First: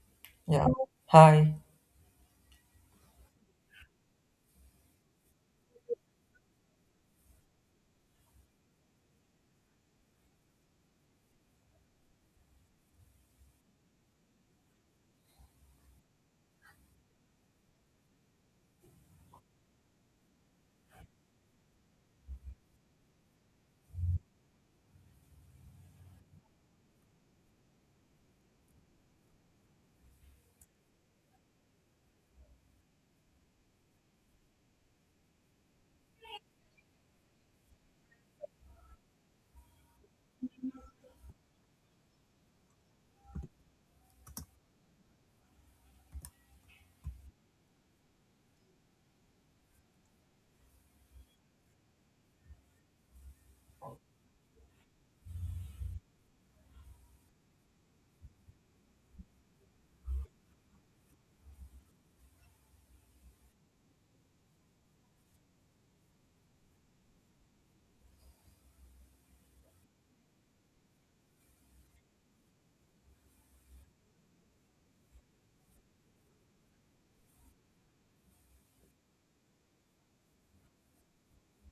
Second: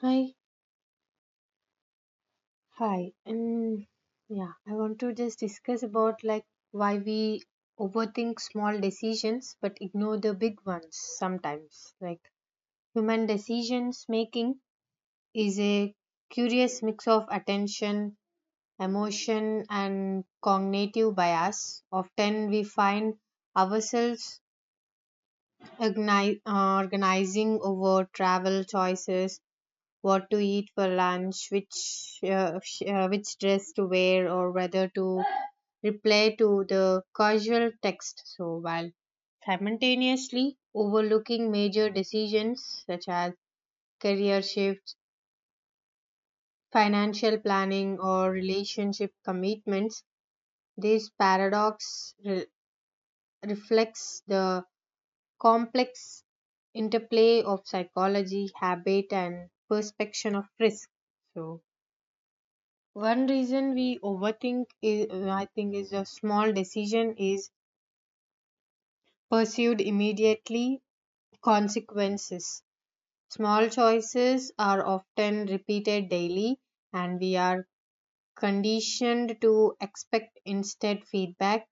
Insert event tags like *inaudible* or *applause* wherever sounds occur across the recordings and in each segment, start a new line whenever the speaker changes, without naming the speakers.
Hi,
Yeah. Hi.
hi. And yeah, I want to just discuss about like why we overthink small decisions but ignore the big ones sometimes. Like human decisions making is a curious mix of attention, emotion, and cognitive bias. Often we find ourselves organizing over travel choices, what to eat for lunch, which dress to wear, or whether to reply to the casual text. So while simultaneously overlooking major decisions such as career shifts, financial planning, or relationship commitments, this paradox reflects the complex interplay of psychology, habit, and perception of risk. So one reason we overthink, is, a small decision is pursued immediately consequences. Small choices are often repeated daily, and we are conditioned to expect instant feedback.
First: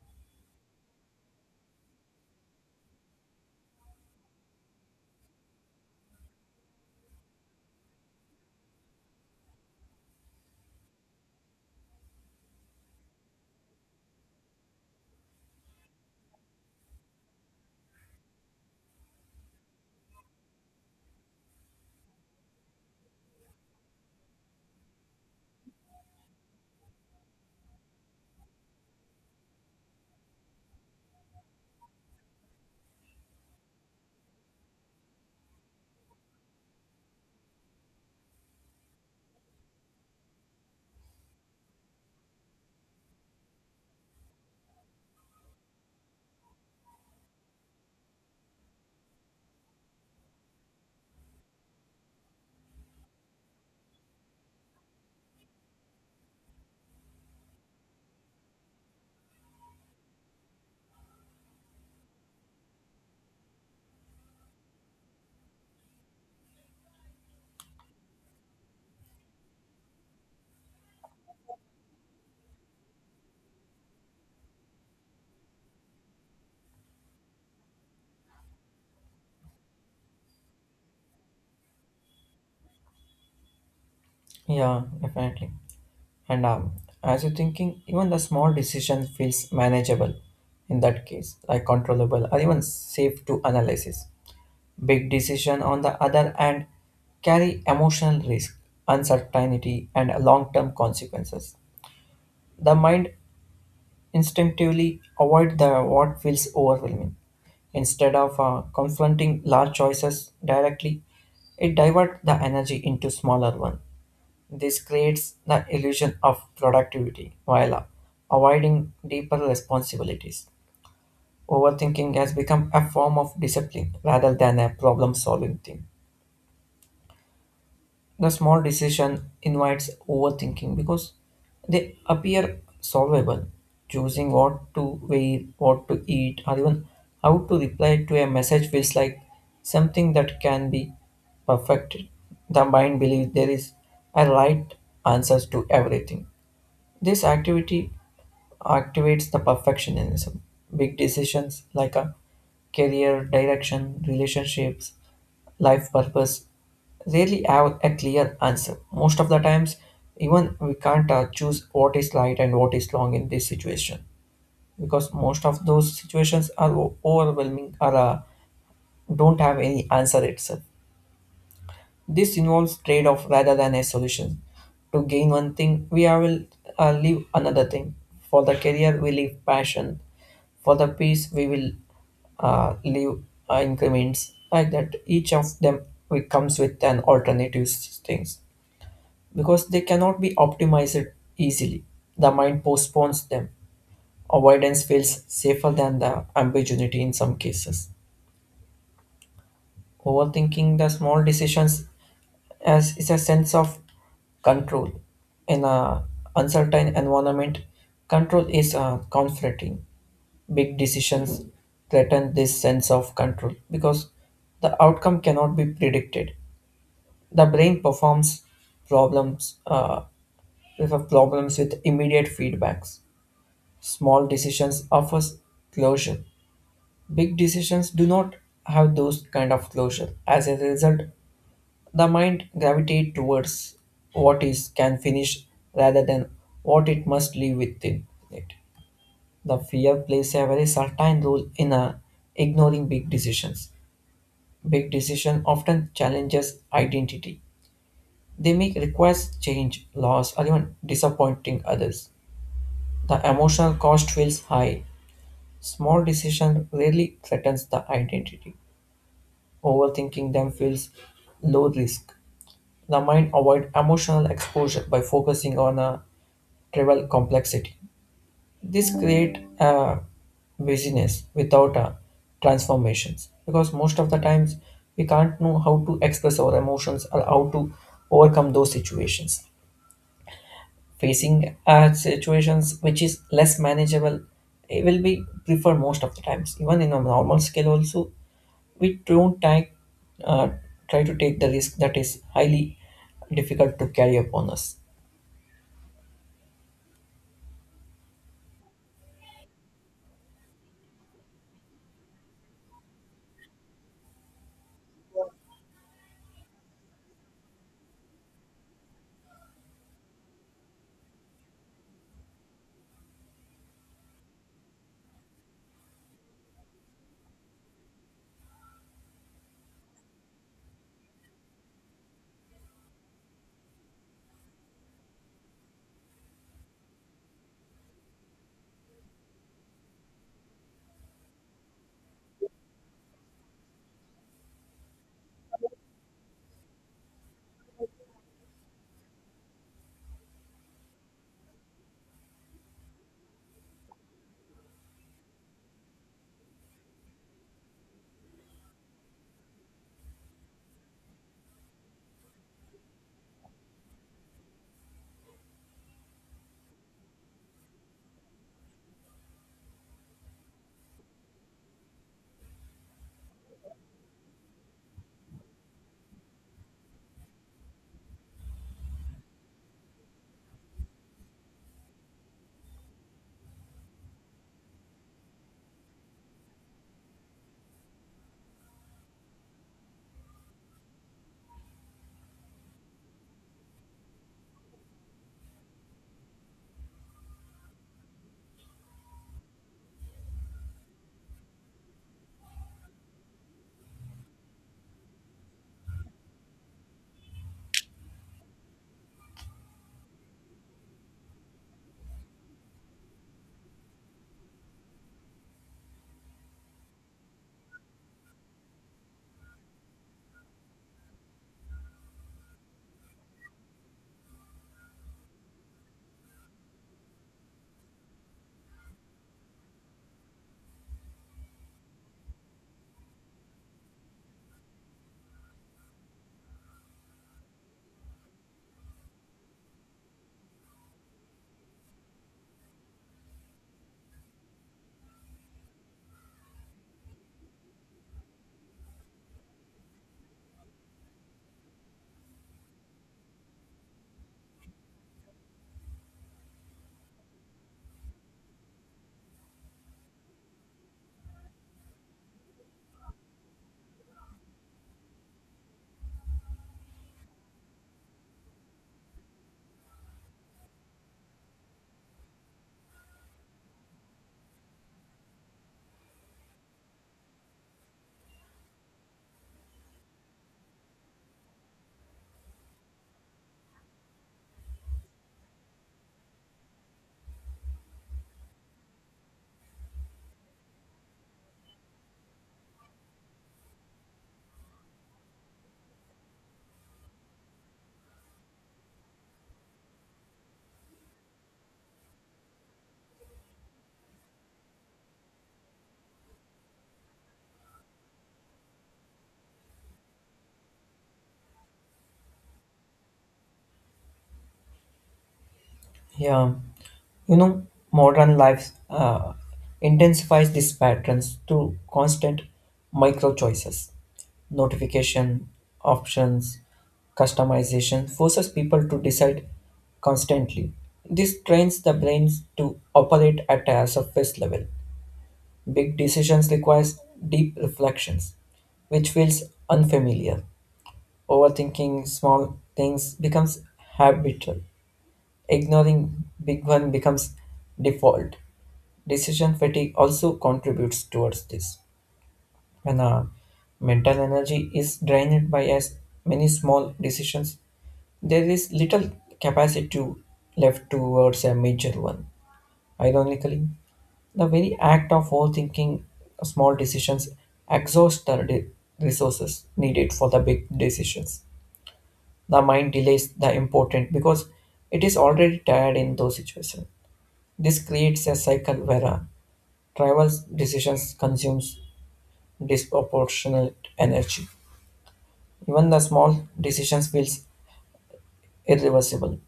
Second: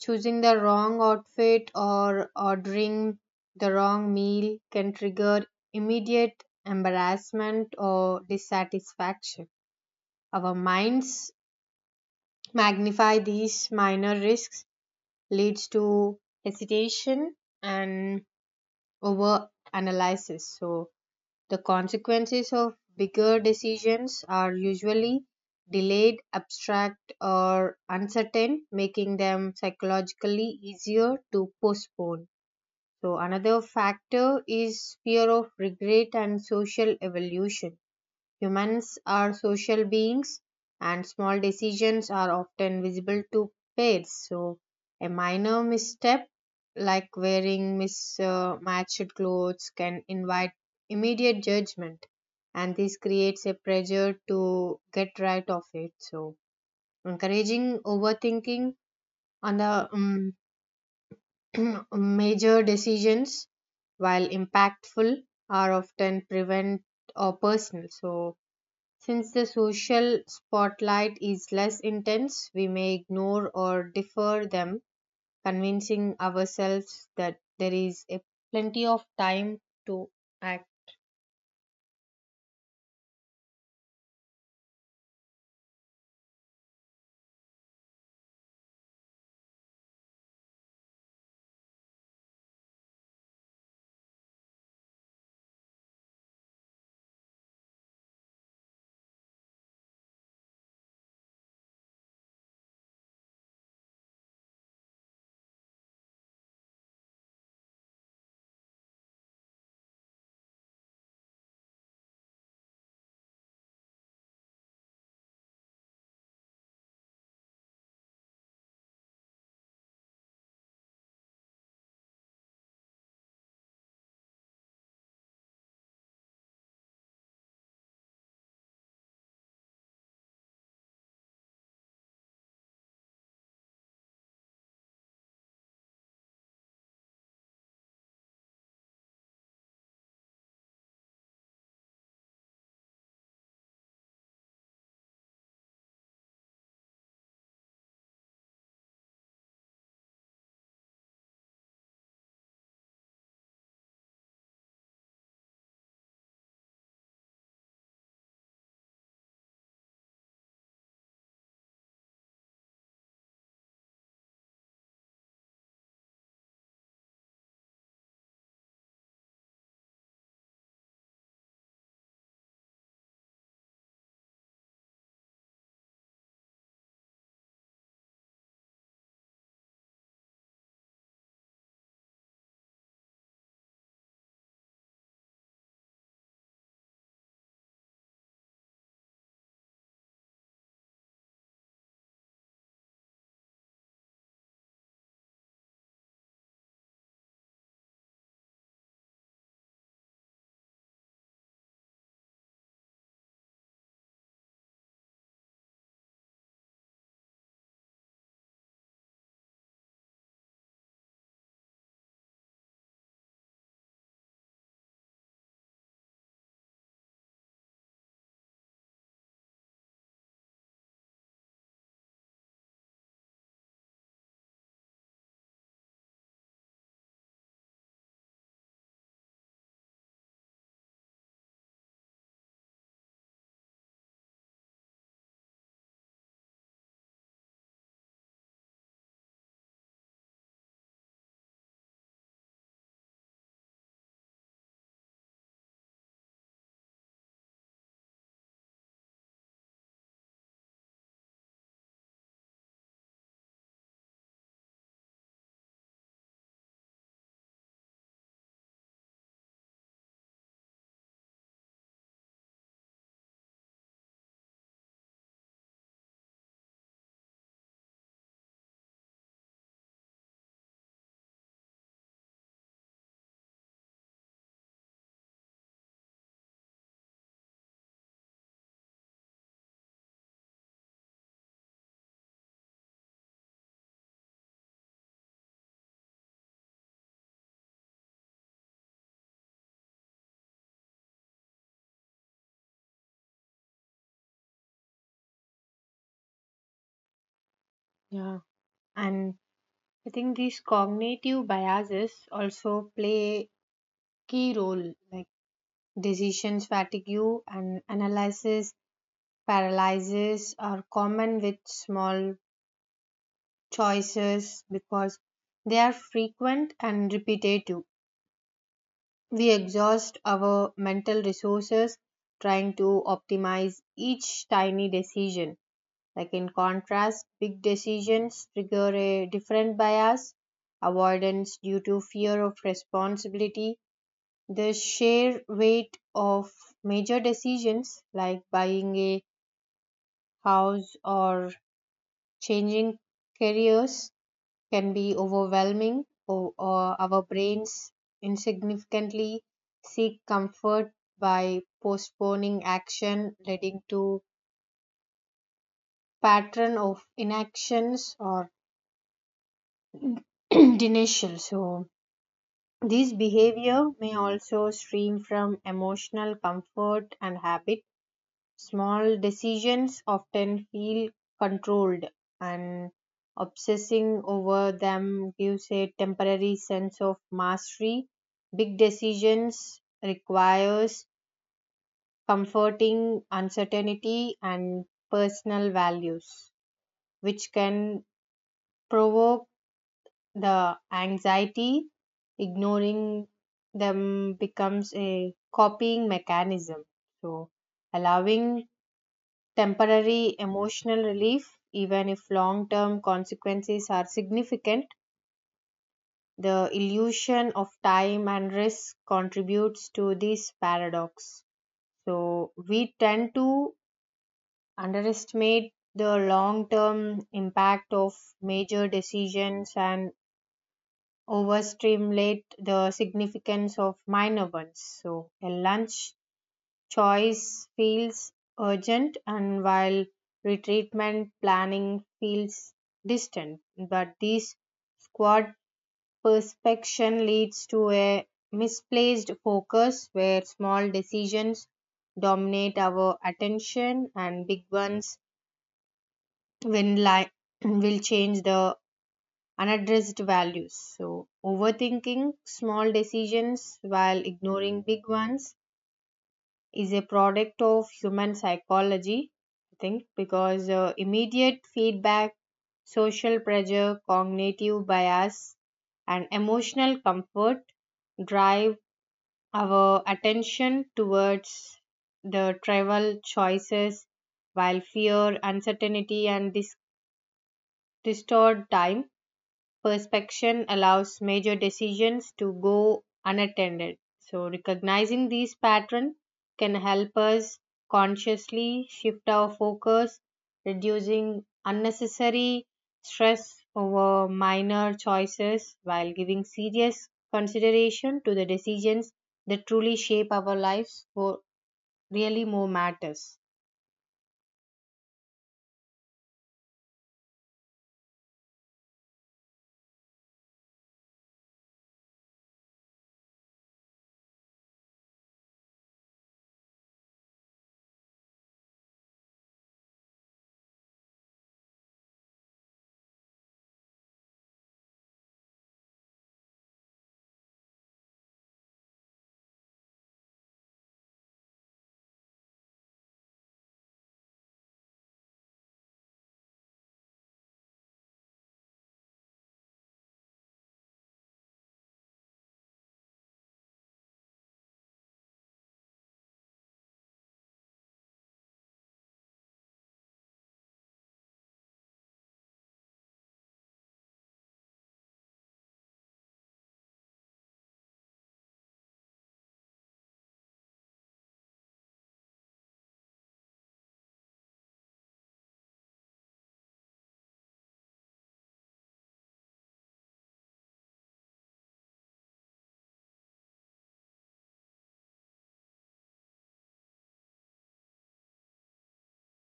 Choosing the wrong outfit or ordering the wrong meal can trigger immediate embarrassment or dissatisfaction. Our minds magnify these minor risks leads to hesitation and over analysis. So, the consequences of bigger decisions are usually delayed, abstract, or uncertain, making them psychologically easier to postpone. So, another factor is fear of regret and social evolution. Humans are social beings and small decisions are often visible to pairs. So, a minor misstep like wearing mismatched clothes can invite immediate judgment, and this creates a pressure to get right of it. So, encouraging overthinking on the *clears throat* major decisions, while impactful, are often prevent or personal. So, since the social spotlight is less intense, we may ignore or defer them, convincing ourselves that there is a plenty of time to act.
Yeah, definitely. And As you're thinking, even the small decision feels manageable in that case, like controllable or even safe to analysis. Big decision on the other hand carry emotional risk, uncertainty, and long-term consequences. The mind instinctively avoid the what feels overwhelming. Instead of confronting large choices directly, it divert the energy into smaller ones. This creates the illusion of productivity while avoiding deeper responsibilities. Overthinking has become a form of discipline rather than a problem solving thing. The small decision invites overthinking because they appear solvable. Choosing what to wear, what to eat, or even how to reply to a message feels like something that can be perfected. The mind believes there is a right answer to everything. This activity activates the perfectionism. Big decisions like a career direction, relationships, life purpose rarely have a clear answer. Most of the times, even we can't choose what is right and what is wrong in this situation because most of those situations are overwhelming or don't have any answer itself. This involves trade off rather than a solution. To gain one thing, we are will leave another thing. For the career, we leave passion. For the peace, we will leave increments like that. Each of them we comes with an things because they cannot be optimized easily. The mind postpones them. Avoidance feels safer than the ambiguity in some cases. Overthinking the small decisions as is a sense of control in a uncertain environment. Control is comforting. Big decisions threaten this sense of control because the outcome cannot be predicted. The brain performs problems uh, problems with immediate feedbacks. Small decisions offers closure. Big decisions do not have those kind of closure as a result. The mind gravitates towards what is can finish rather than what it must live within it. The fear plays a very certain role in ignoring big decisions. Big decision often challenges identity. They make requires change, loss, or even disappointing others. The emotional cost feels high. Small decision rarely threatens the identity. Overthinking them feels low risk. The mind avoid emotional exposure by focusing on trivial complexity. This create a busyness without a transformations because most of the times we can't know how to express our emotions or how to overcome those situations. Facing situations which is less manageable, it will be preferred most of the times. Even in a normal scale, also we don't take, uh, try to take the risk that is highly difficult to carry upon us.
Yeah. And I think these cognitive biases also play a key role, like decisions fatigue and analysis paralysis are common with small choices because they are frequent and repetitive. We exhaust our mental resources trying to optimize each tiny decision. Like in contrast, big decisions trigger a different bias, avoidance due to fear of responsibility. The sheer weight of major decisions like buying a house or changing careers can be overwhelming, or our brains insignificantly seek comfort by postponing action, leading to pattern of inactions or *clears throat* denial. So this behavior may also stream from emotional comfort and habit. Small decisions often feel controlled, and obsessing over them gives a temporary sense of mastery. Big decisions requires comforting uncertainty and personal values, which can provoke the anxiety. Ignoring them becomes a copying mechanism. So allowing temporary emotional relief, even if long term consequences are significant. The illusion of time and risk contributes to this paradox. So, we tend to underestimate the long term impact of major decisions and overstimulate the significance of minor ones. So, a lunch choice feels urgent, and while retreatment planning feels distant. But this squad perspection leads to a misplaced focus where small decisions dominate our attention and big ones when li- *clears throat* will change the unaddressed values. So overthinking small decisions while ignoring big ones is a product of human psychology, I think, because immediate feedback, social pressure, cognitive bias, and emotional comfort drive our attention towards the travel choices, while fear, uncertainty, and distort time perspection allows major decisions to go unattended. So, recognizing these patterns can help us consciously shift our focus, reducing unnecessary stress over minor choices while giving serious consideration to the decisions that truly shape our lives for really more matters.
Yeah, you know, modern life intensifies these patterns through constant micro choices, notification options, customization forces people to decide constantly. This trains the brains to operate at a surface level. Big decisions requires deep reflections, which feels unfamiliar. Overthinking small things becomes habitual. Ignoring big one becomes default. Decision fatigue also contributes towards this. When our mental energy is drained by as many small decisions, there is little capacity to left towards a major one. Ironically, the very act of overthinking small decisions exhausts the resources needed for the big decisions. The mind delays the important because it is already tired in those situations. This creates a cycle where a tribal decisions consumes disproportionate energy. Even the small decisions feels irreversible.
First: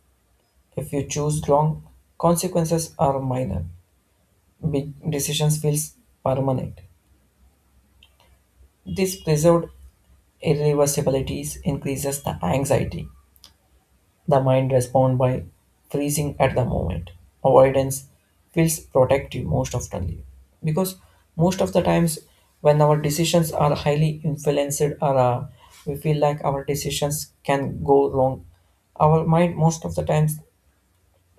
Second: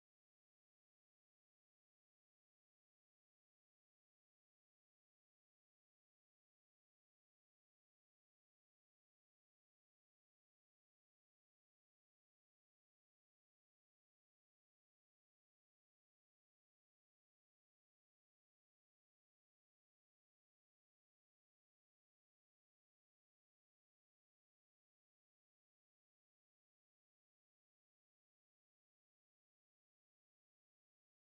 If you choose wrong, consequences are minor. Big decisions feels permanent. This preserved irreversibilities increases the anxiety. The mind responds by freezing at the moment. Avoidance feels protective most often because most of the times when our decisions are highly influenced or we feel like our decisions can go wrong, our mind most of the times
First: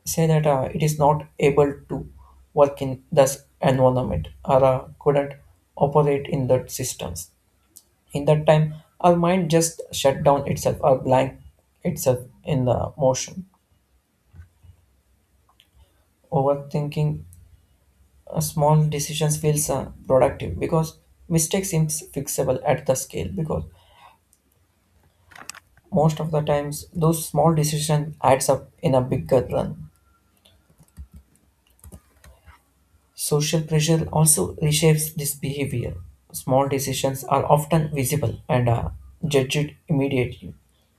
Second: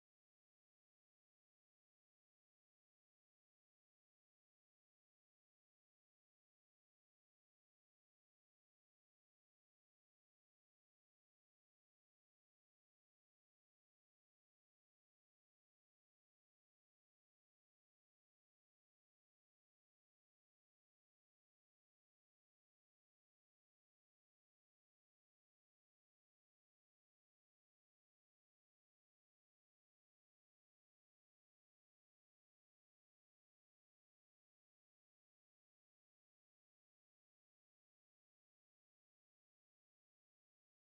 say that it is not able to work in this environment or couldn't operate in that systems. In that time, our mind just shut down itself or blank itself in the motion. Overthinking small decisions feels productive because mistake seems fixable at the scale because most of the times those small decisions adds up in a bigger run. Social pressure also reshapes this behavior. Small decisions are often visible and are judged immediately.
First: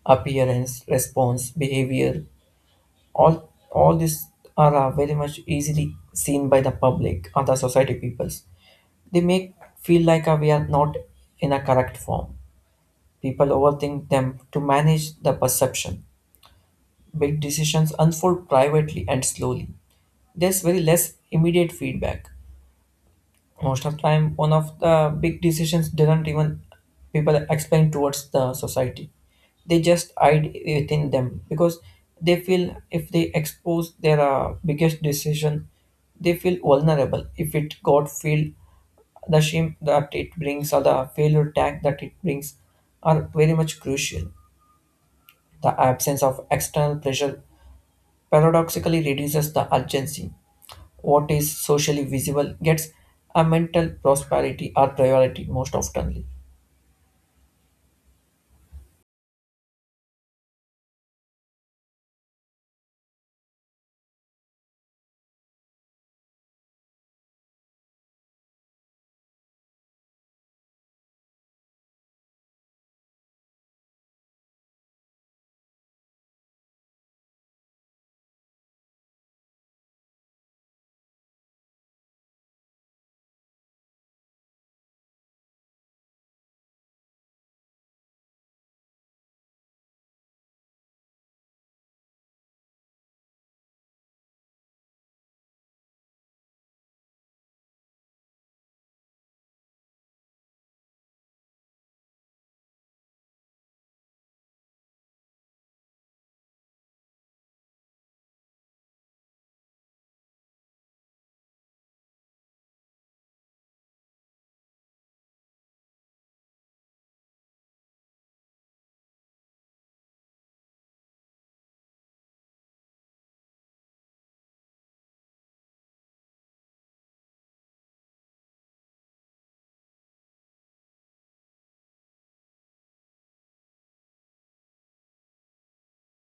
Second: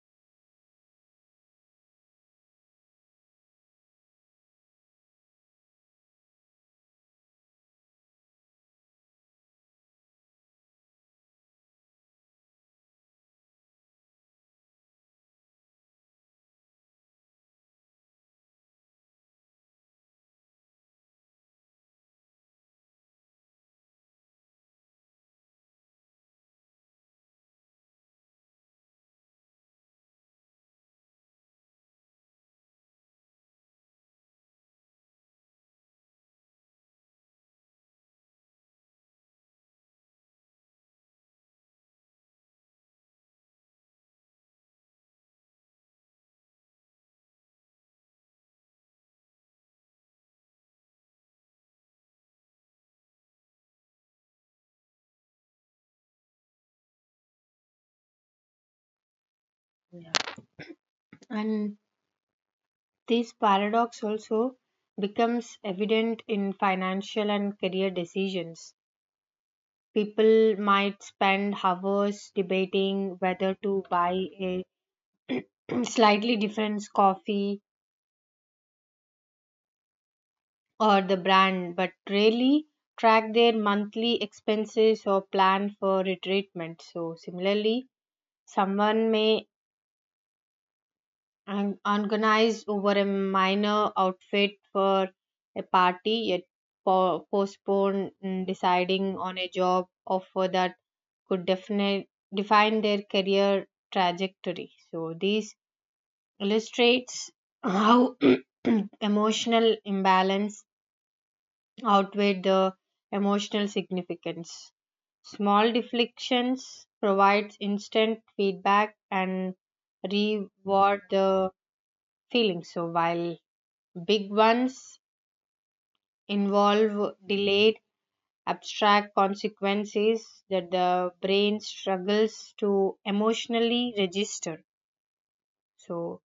Appearance, response, behavior, all these are very much easily seen by the public or the society peoples. They make feel like we are not in a correct form. People overthink them to manage the perception. Big decisions unfold privately and slowly. There's very less immediate feedback. Most of the time, one of the big decisions didn't even people explain towards the society. They just hide within them because they feel if they expose their biggest decision, they feel vulnerable if it got feel the shame that it brings or the failure tag that it brings are very much crucial. The absence of external pressure paradoxically reduces the urgency. What is socially visible gets a mental prosperity or priority most oftenly.
And this paradox also becomes evident in financial and career decisions. People might spend hours debating whether to buy a *clears throat* slightly different coffee or the brand, but rarely track their monthly expenses or plan for retreatment. So, similarly, someone may and organized over a minor outfit for a party, yet postponed deciding on a job offer that could define their career trajectory. So this illustrates how *clears throat* emotional imbalance outweigh the emotional significance. Small deflections provides instant feedback and reward the feeling. So while big ones involve delayed abstract consequences that the brain struggles to emotionally register. So,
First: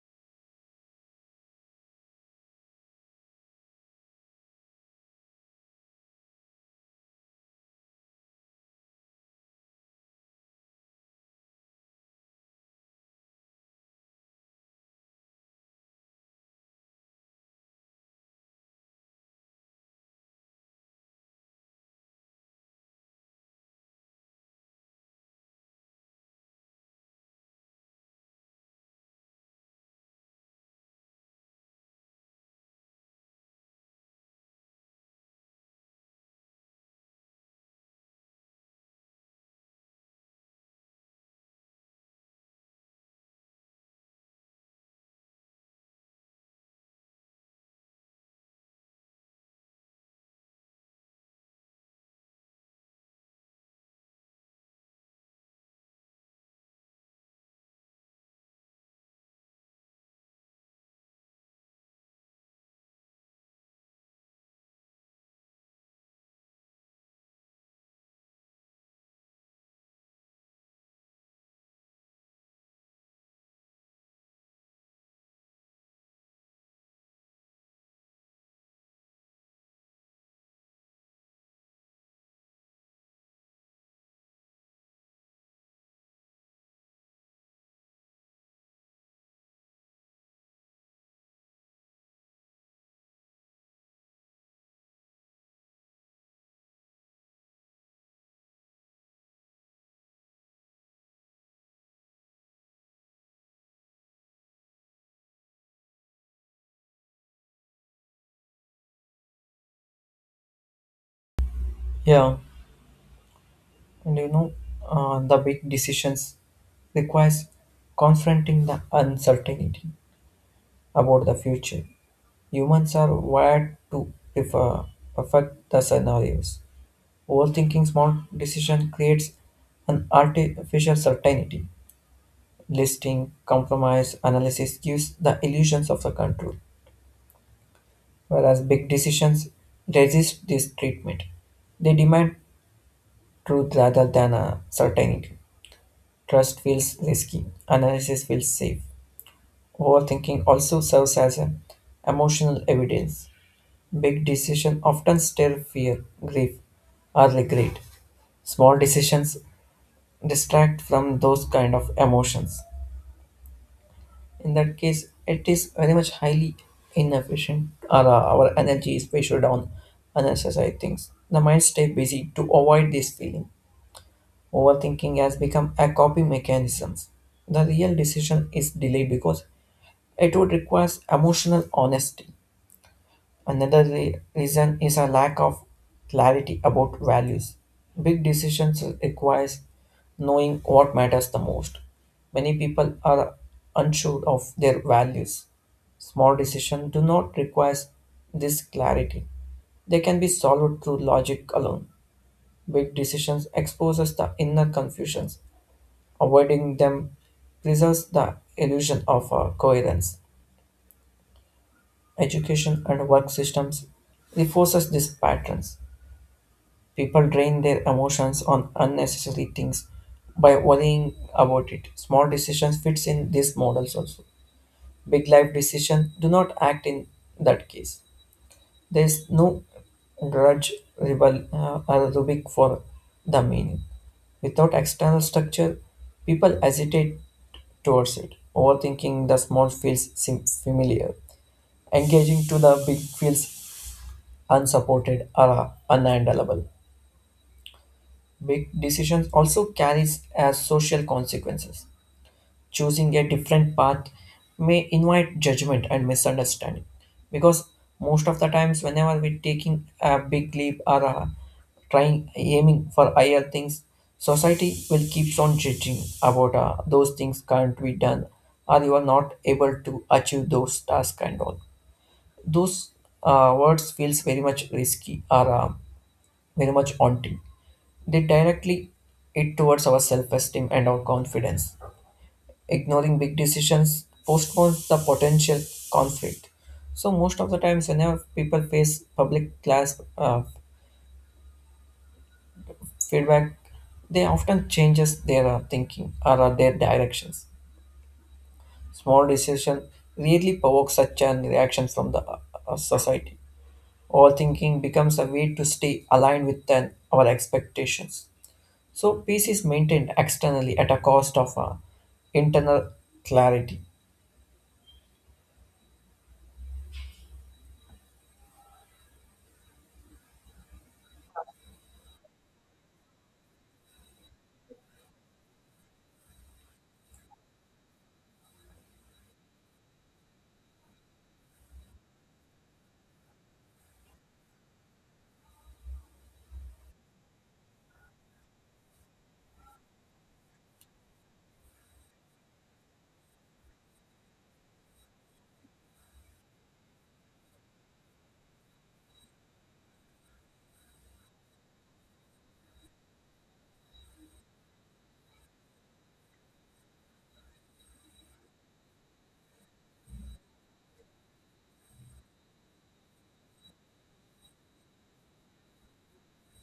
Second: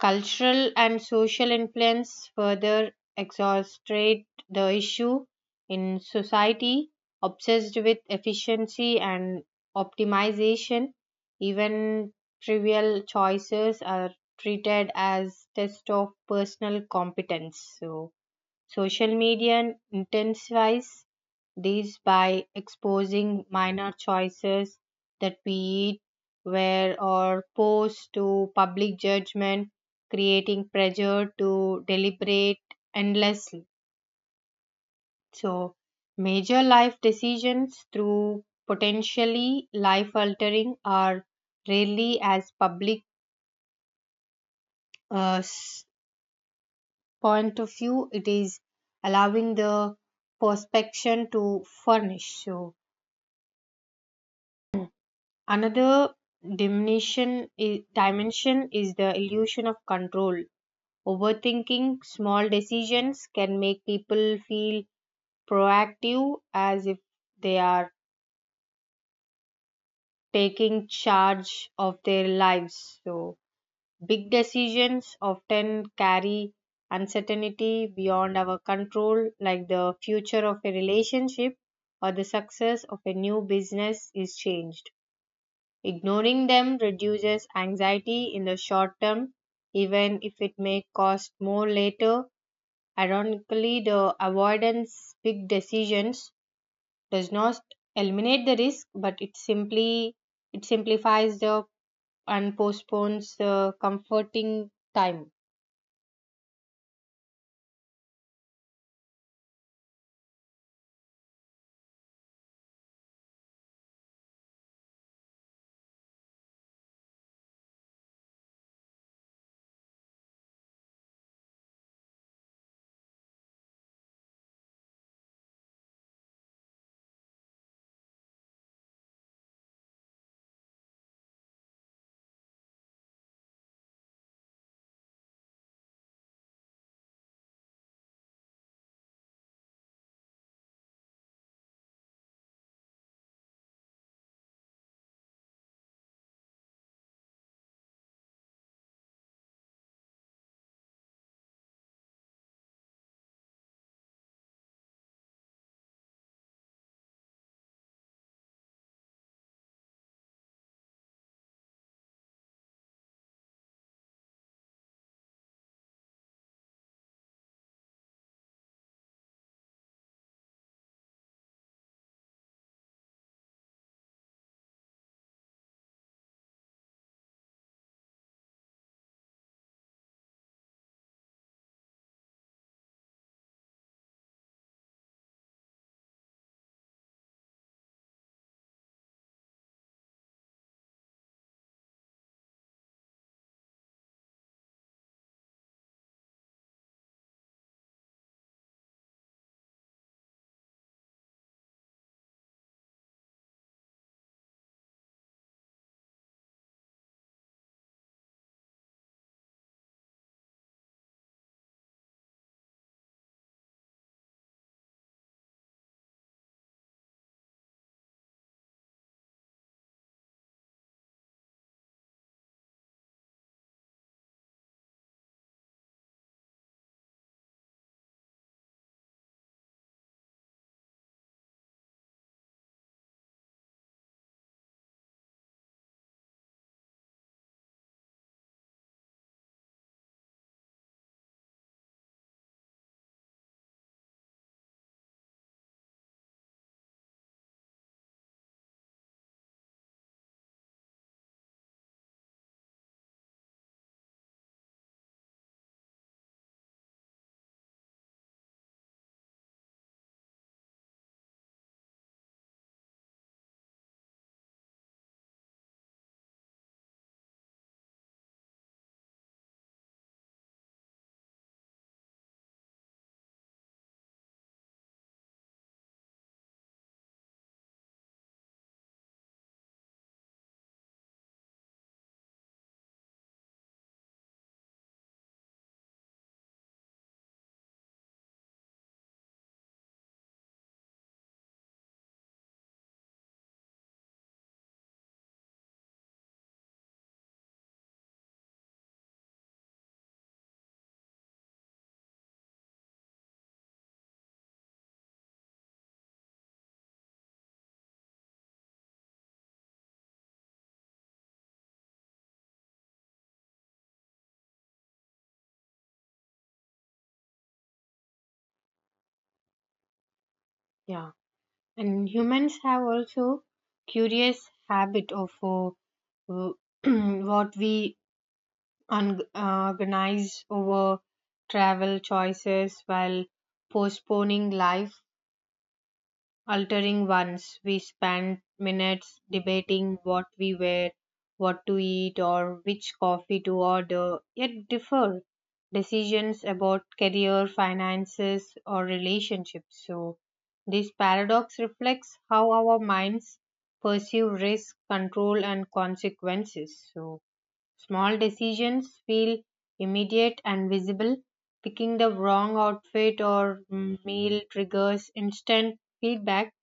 cultural and social influence further exacerbate the issue in society obsessed with efficiency and optimization. Even trivial choices are treated as test of personal competence. So, social media intensifies these by exposing minor choices that we eat, wear, or post to public judgment, creating pressure to deliberate endlessly. So, major life decisions through potentially life altering are rarely as public uh, s- point of view, it is allowing the perspection to furnish. So another dimension is the illusion of control. Overthinking small decisions can make people feel proactive as if they are taking charge of their lives. So, big decisions often carry uncertainty beyond our control, like the future of a relationship or the success of a new business is changed. Ignoring them reduces anxiety in the short term, even if it may cost more later. Ironically, the avoidance big decisions does not eliminate the risk, but it simplifies the and postpones the comforting time.
Yeah, and you know, the big decisions requires confronting the uncertainty about the future. Humans are wired to prefer perfect the scenarios. Overthinking small decision creates an artificial certainty. Listing, compromise, analysis gives the illusions of the control, whereas big decisions resist this treatment. They demand truth rather than a certainty. Trust feels risky, analysis feels safe. Overthinking also serves as an emotional evidence. Big decisions often stir fear, grief, or regret. Small decisions distract from those kind of emotions. In that case, it is very much highly inefficient. Our energy is wasted on unnecessary things. The mind stays busy to avoid this feeling. Overthinking has become a coping mechanism. The real decision is delayed because it would require emotional honesty. Another reason is a lack of clarity about values. Big decisions requires knowing what matters the most. Many people are unsure of their values. Small decisions do not require this clarity. They can be solved through logic alone. Big decisions exposes the inner confusions. Avoiding them preserves the illusion of coherence. Education and work systems reinforces these patterns. People drain their emotions on unnecessary things by worrying about it. Small decisions fits in these models also. Big life decisions do not act in that case. There is no grudge, rebel, or rubric for the meaning. Without external structure, people hesitate towards it. Overthinking the familiar. Engaging to the big feels unsupported or unhandleable. Big decisions also carries as social consequences. Choosing a different path may invite judgment and misunderstanding because most of the times whenever we're taking a big leap or trying aiming for higher things society will keeps on judging about those things can't be done or you are not able to achieve those tasks and all those words feels very much risky or very much haunting. They directly it towards our self-esteem and our confidence. Ignoring big decisions postpones the potential conflict. So most of the times, whenever people face public class feedback, they often changes their thinking or their directions. Small decision really provokes such an reaction from the society. Overthinking becomes a way to stay aligned with an, our expectations. So peace is maintained externally at a cost of internal clarity.
Yeah, and humans have also curious habit of *clears throat* what we agonize over travel choices while postponing life altering ones. We spend minutes debating what we wear, what to eat, or which coffee to order, yet differ decisions about career, finances, or relationships. So, this paradox reflects how our minds perceive risk, control, and consequences. So, small decisions feel immediate and visible. Picking the wrong outfit or meal triggers instant feedback.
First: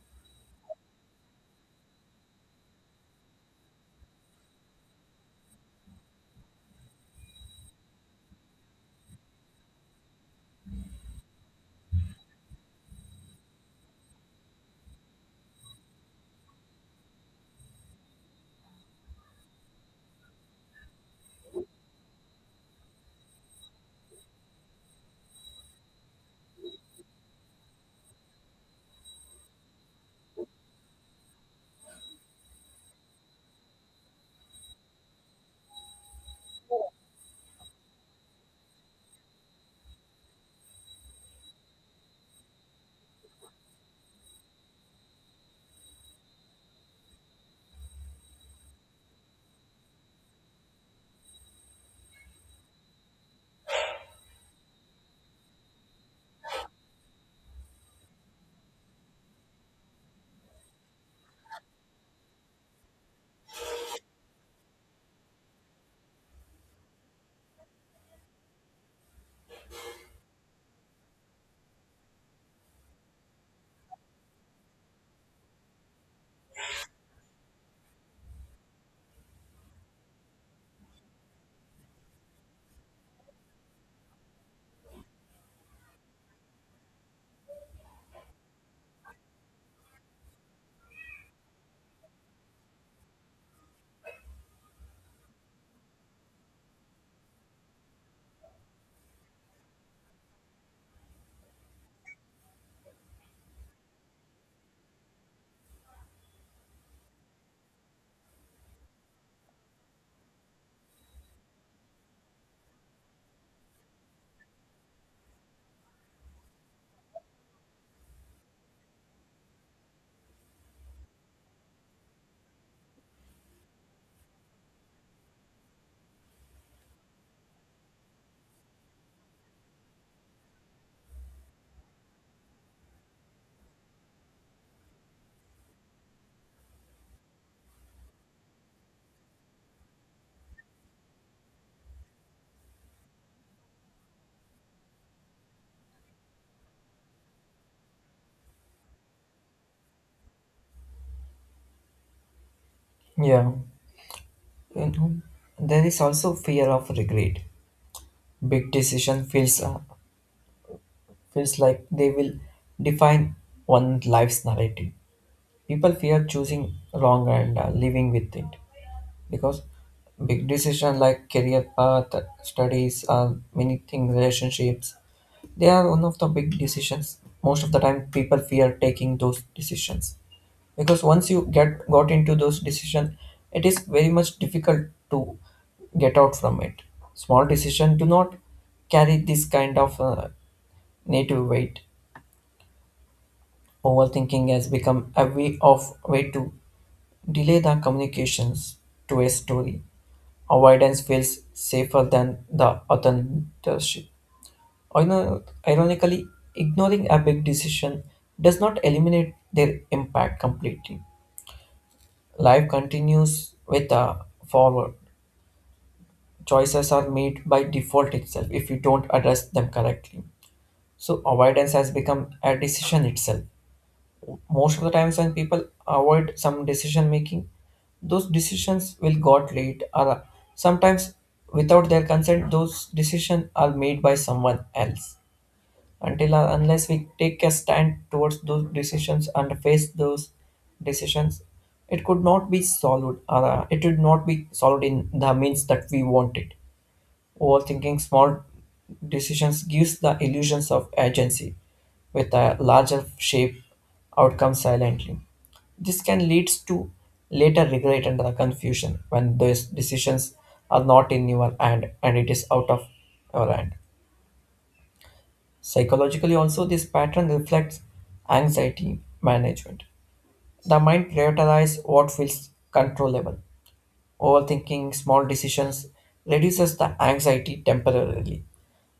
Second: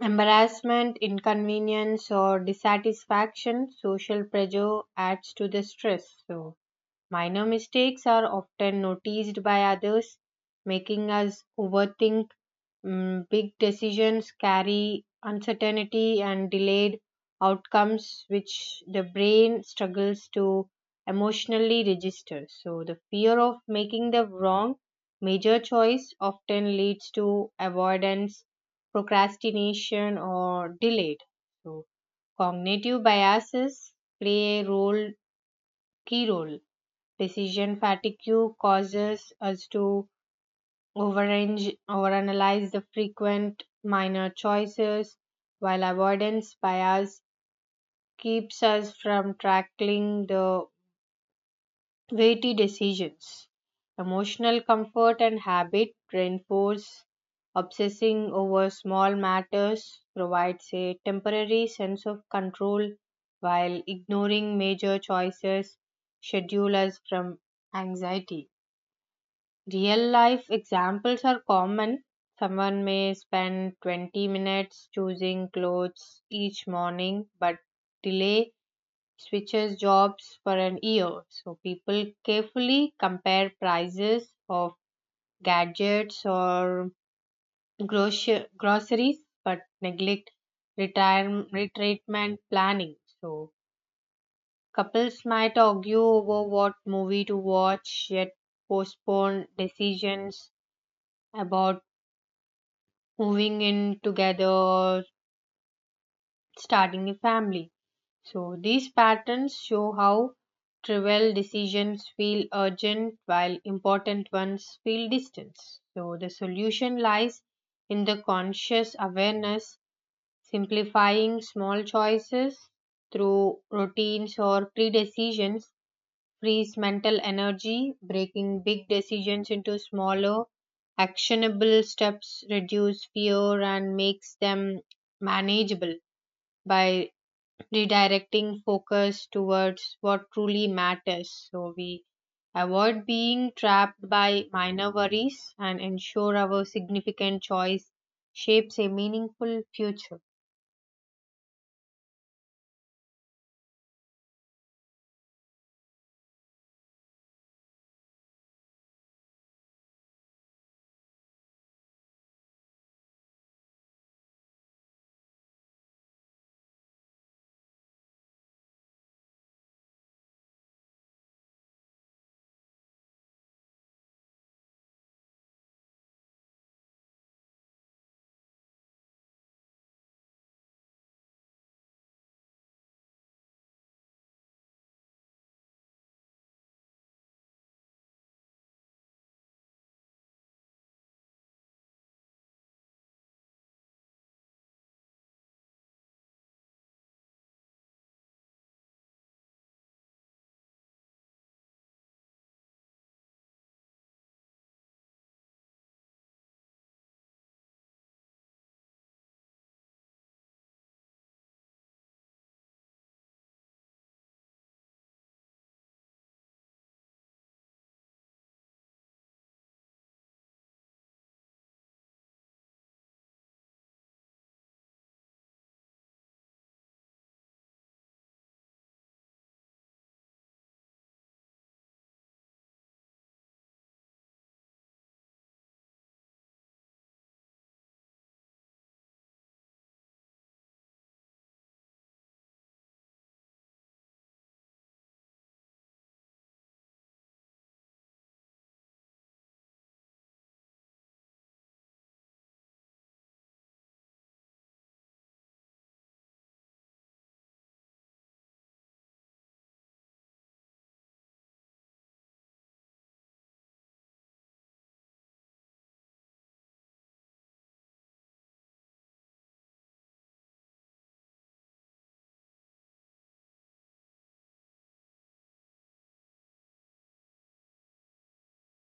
Embarrassment, inconvenience, or dissatisfaction, social pressure adds to the stress. So, minor mistakes are often noticed by others, making us overthink. Big decisions carry uncertainty and delayed outcomes, which the brain struggles to emotionally register. So, the fear of making the wrong major choice often leads to avoidance, procrastination, or delayed. So, cognitive biases play a role key role. Decision fatigue causes us to overrange, overanalyze the frequent minor choices, while avoidance bias keeps us from tackling the weighty decisions. Emotional comfort and habit reinforce obsessing over small matters provides a temporary sense of control while ignoring major choices schedule us from anxiety. Real life examples are common. Someone may spend 20 minutes choosing clothes each morning, but delay switches jobs for an year. So people carefully compare prices of gadgets or groceries, but neglect retirement planning. So couples might argue over what movie to watch, yet postpone decisions about moving in together, or starting a family. So these patterns show how trivial decisions feel urgent while important ones feel distant. So the solution lies in the conscious awareness, simplifying small choices through routines or pre-decisions frees mental energy, breaking big decisions into smaller, actionable steps, reduce fear and makes them manageable by redirecting focus towards what truly matters. So we avoid being trapped by minor worries and ensure our significant choice shapes a meaningful future.
Yeah, you know, there is also fear of regret. Big decision feels like they will define one life's narrative. People fear choosing wrong and living with it because big decision like career path, studies, many things, relationships, they are one of the big decisions. Most of the time, people fear taking those decisions because once you get got into those decision it is very much difficult to get out from it. Small decision do not carry this kind of native weight. Overthinking has become a way to delay the communications to a story. Avoidance feels safer than the authorship. Ironically, ignoring a big decision does not eliminate their impact completely. Life continues with a forward. Choices are made by default itself if you don't address them correctly. So avoidance has become a decision itself. Most of the times when people avoid some decision making, those decisions will got late or sometimes without their consent those decisions are made by someone else until or unless we take a stand towards those decisions and face those decisions it could not be solved, it would not be solved in the means that we want it. Overthinking small decisions gives the illusions of agency with a larger shape outcome silently. This can lead to later regret and the confusion when those decisions are not in your hand and it is out of your hand. Psychologically, also, this pattern reflects anxiety management. The mind prioritizes what feels controllable. Overthinking small decisions reduces the anxiety temporarily.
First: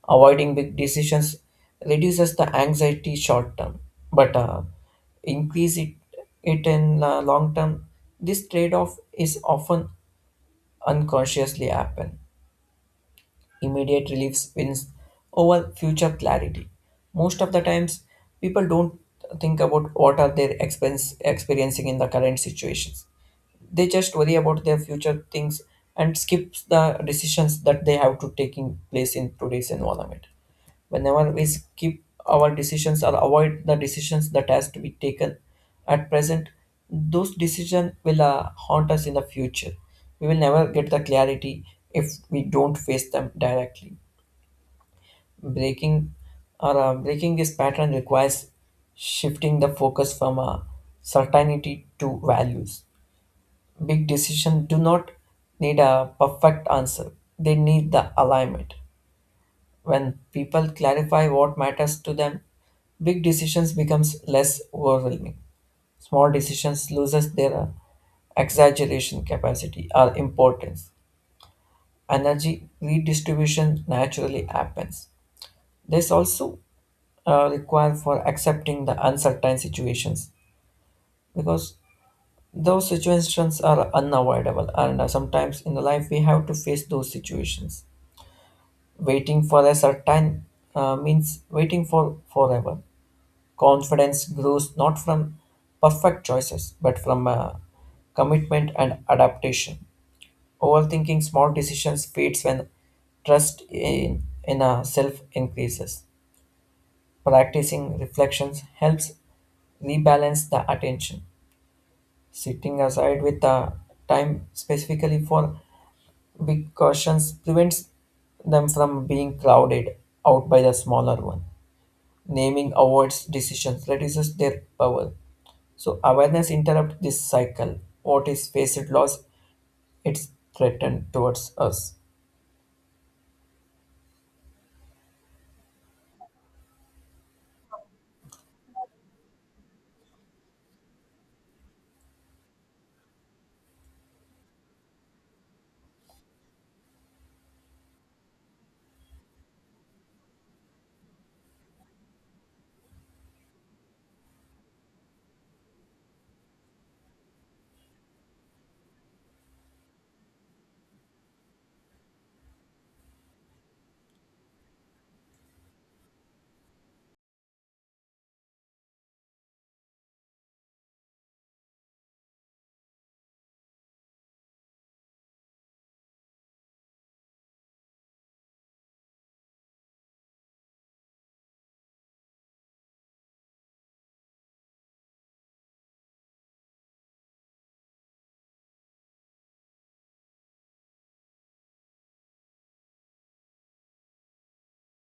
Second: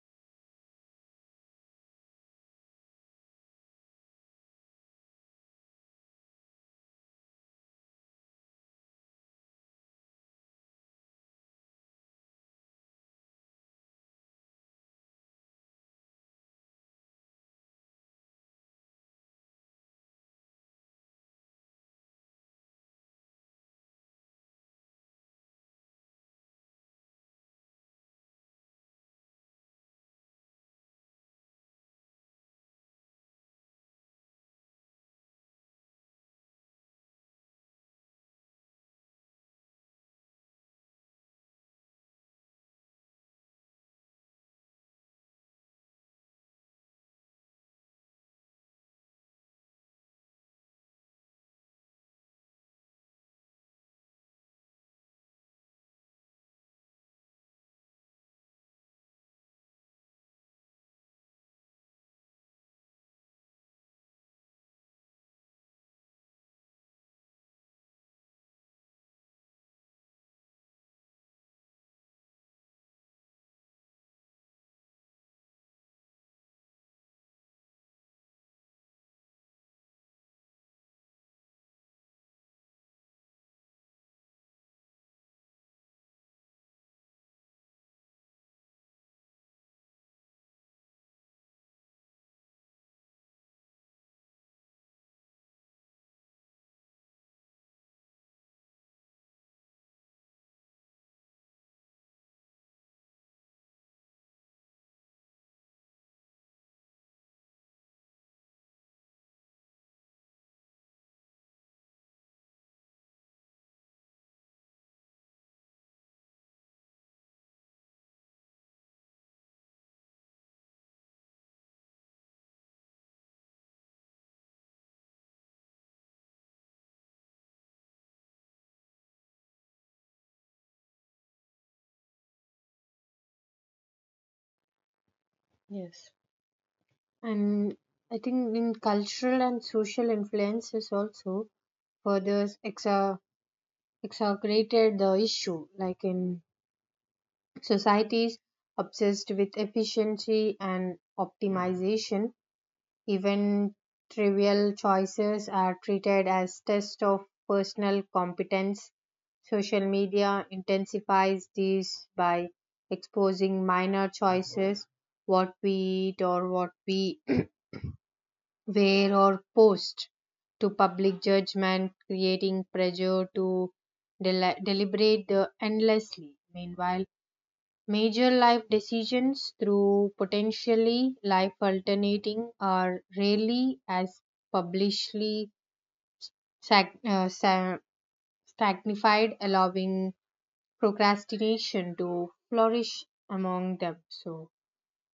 Avoiding big decisions reduces the anxiety short term, but increase it, it in long term. This trade off is often unconsciously happen. Immediate relief wins over future clarity. Most of the times, people don't think about what are experiencing in the current situations. They just worry about their future things and skips the decisions that they have to taking place in today's environment. Whenever we skip our decisions or avoid the decisions that has to be taken at present, those decisions will haunt us in the future. We will never get the clarity if we don't face them directly. breaking Breaking this pattern requires shifting the focus from certainty to values. Big decisions do not need a perfect answer. They need the alignment. When people clarify what matters to them, big decisions becomes less overwhelming. Small decisions loses their exaggeration capacity or importance. Energy redistribution naturally happens. This also require for accepting the uncertain situations because those situations are unavoidable, and sometimes in the life we have to face those situations. Waiting for a certain means waiting for forever. Confidence grows not from perfect choices, but from commitment and adaptation. Overthinking small decisions fades when trust in a self increases. Practicing reflections helps rebalance the attention. Sitting aside with the time specifically for big cautions prevents them from being crowded out by the smaller one. Naming awards decisions, reduces their power. So awareness interrupts this cycle. What is faced loss, it's threatened towards us.
Yes. And I think in cultural and social influences also further exacerbated the issue. Like in societies obsessed with efficiency and optimization, even trivial choices are treated as tests of personal competence. Social media intensifies these by exposing minor choices, what we eat or what we *clears throat* where or post to public judgment, creating pressure to deliberate the endlessly. Meanwhile, major life decisions through potentially life alternating are rarely as publicly sac- uh, sa- sanctified, allowing procrastination to flourish among them. So,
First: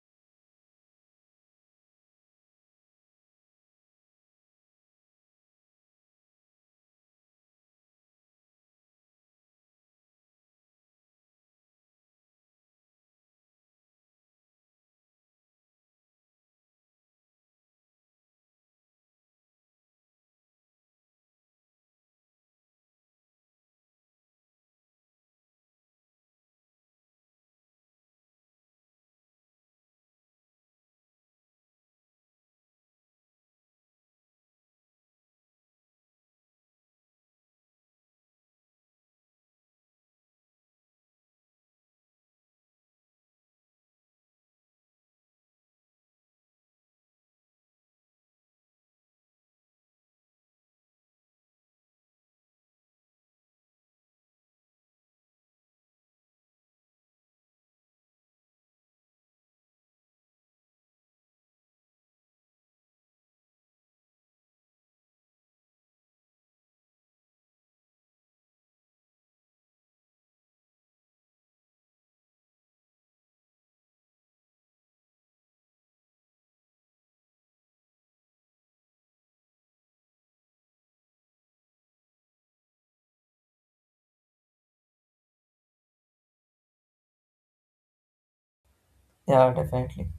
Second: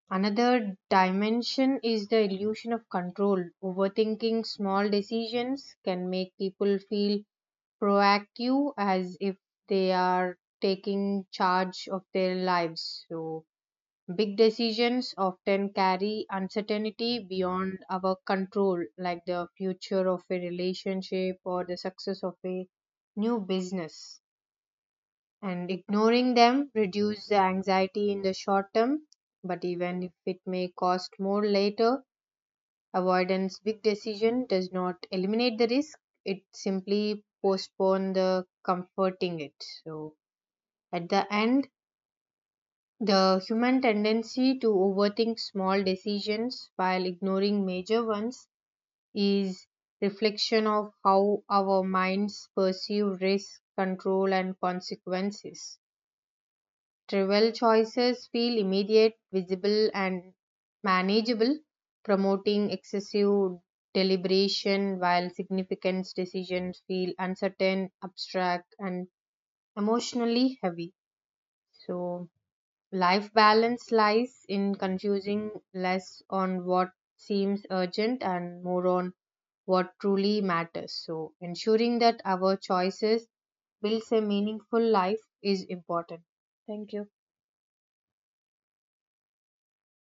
another dimension is the illusion of control. Overthinking small decisions can make people feel proactive as if they are taking charge of their lives. So, big decisions often carry uncertainty beyond our control, like the future of a relationship or the success of a new business, and ignoring them reduces the anxiety in the short term, but even if it may cost more later. Avoidance big decision does not eliminate the risk, it simply postpone the comforting it. So at the end, the human tendency to overthink small decisions while ignoring major ones is reflection of how our minds perceive risk, control, and consequences. Travel choices feel immediate, visible, and manageable, promoting excessive deliberation while significant decisions feel uncertain, abstract, and emotionally heavy. So, life balance lies in confusing less on what seems urgent and more on what truly matters. So, ensuring that our choices builds a meaningful life is important. Thank you.
Yeah, definitely.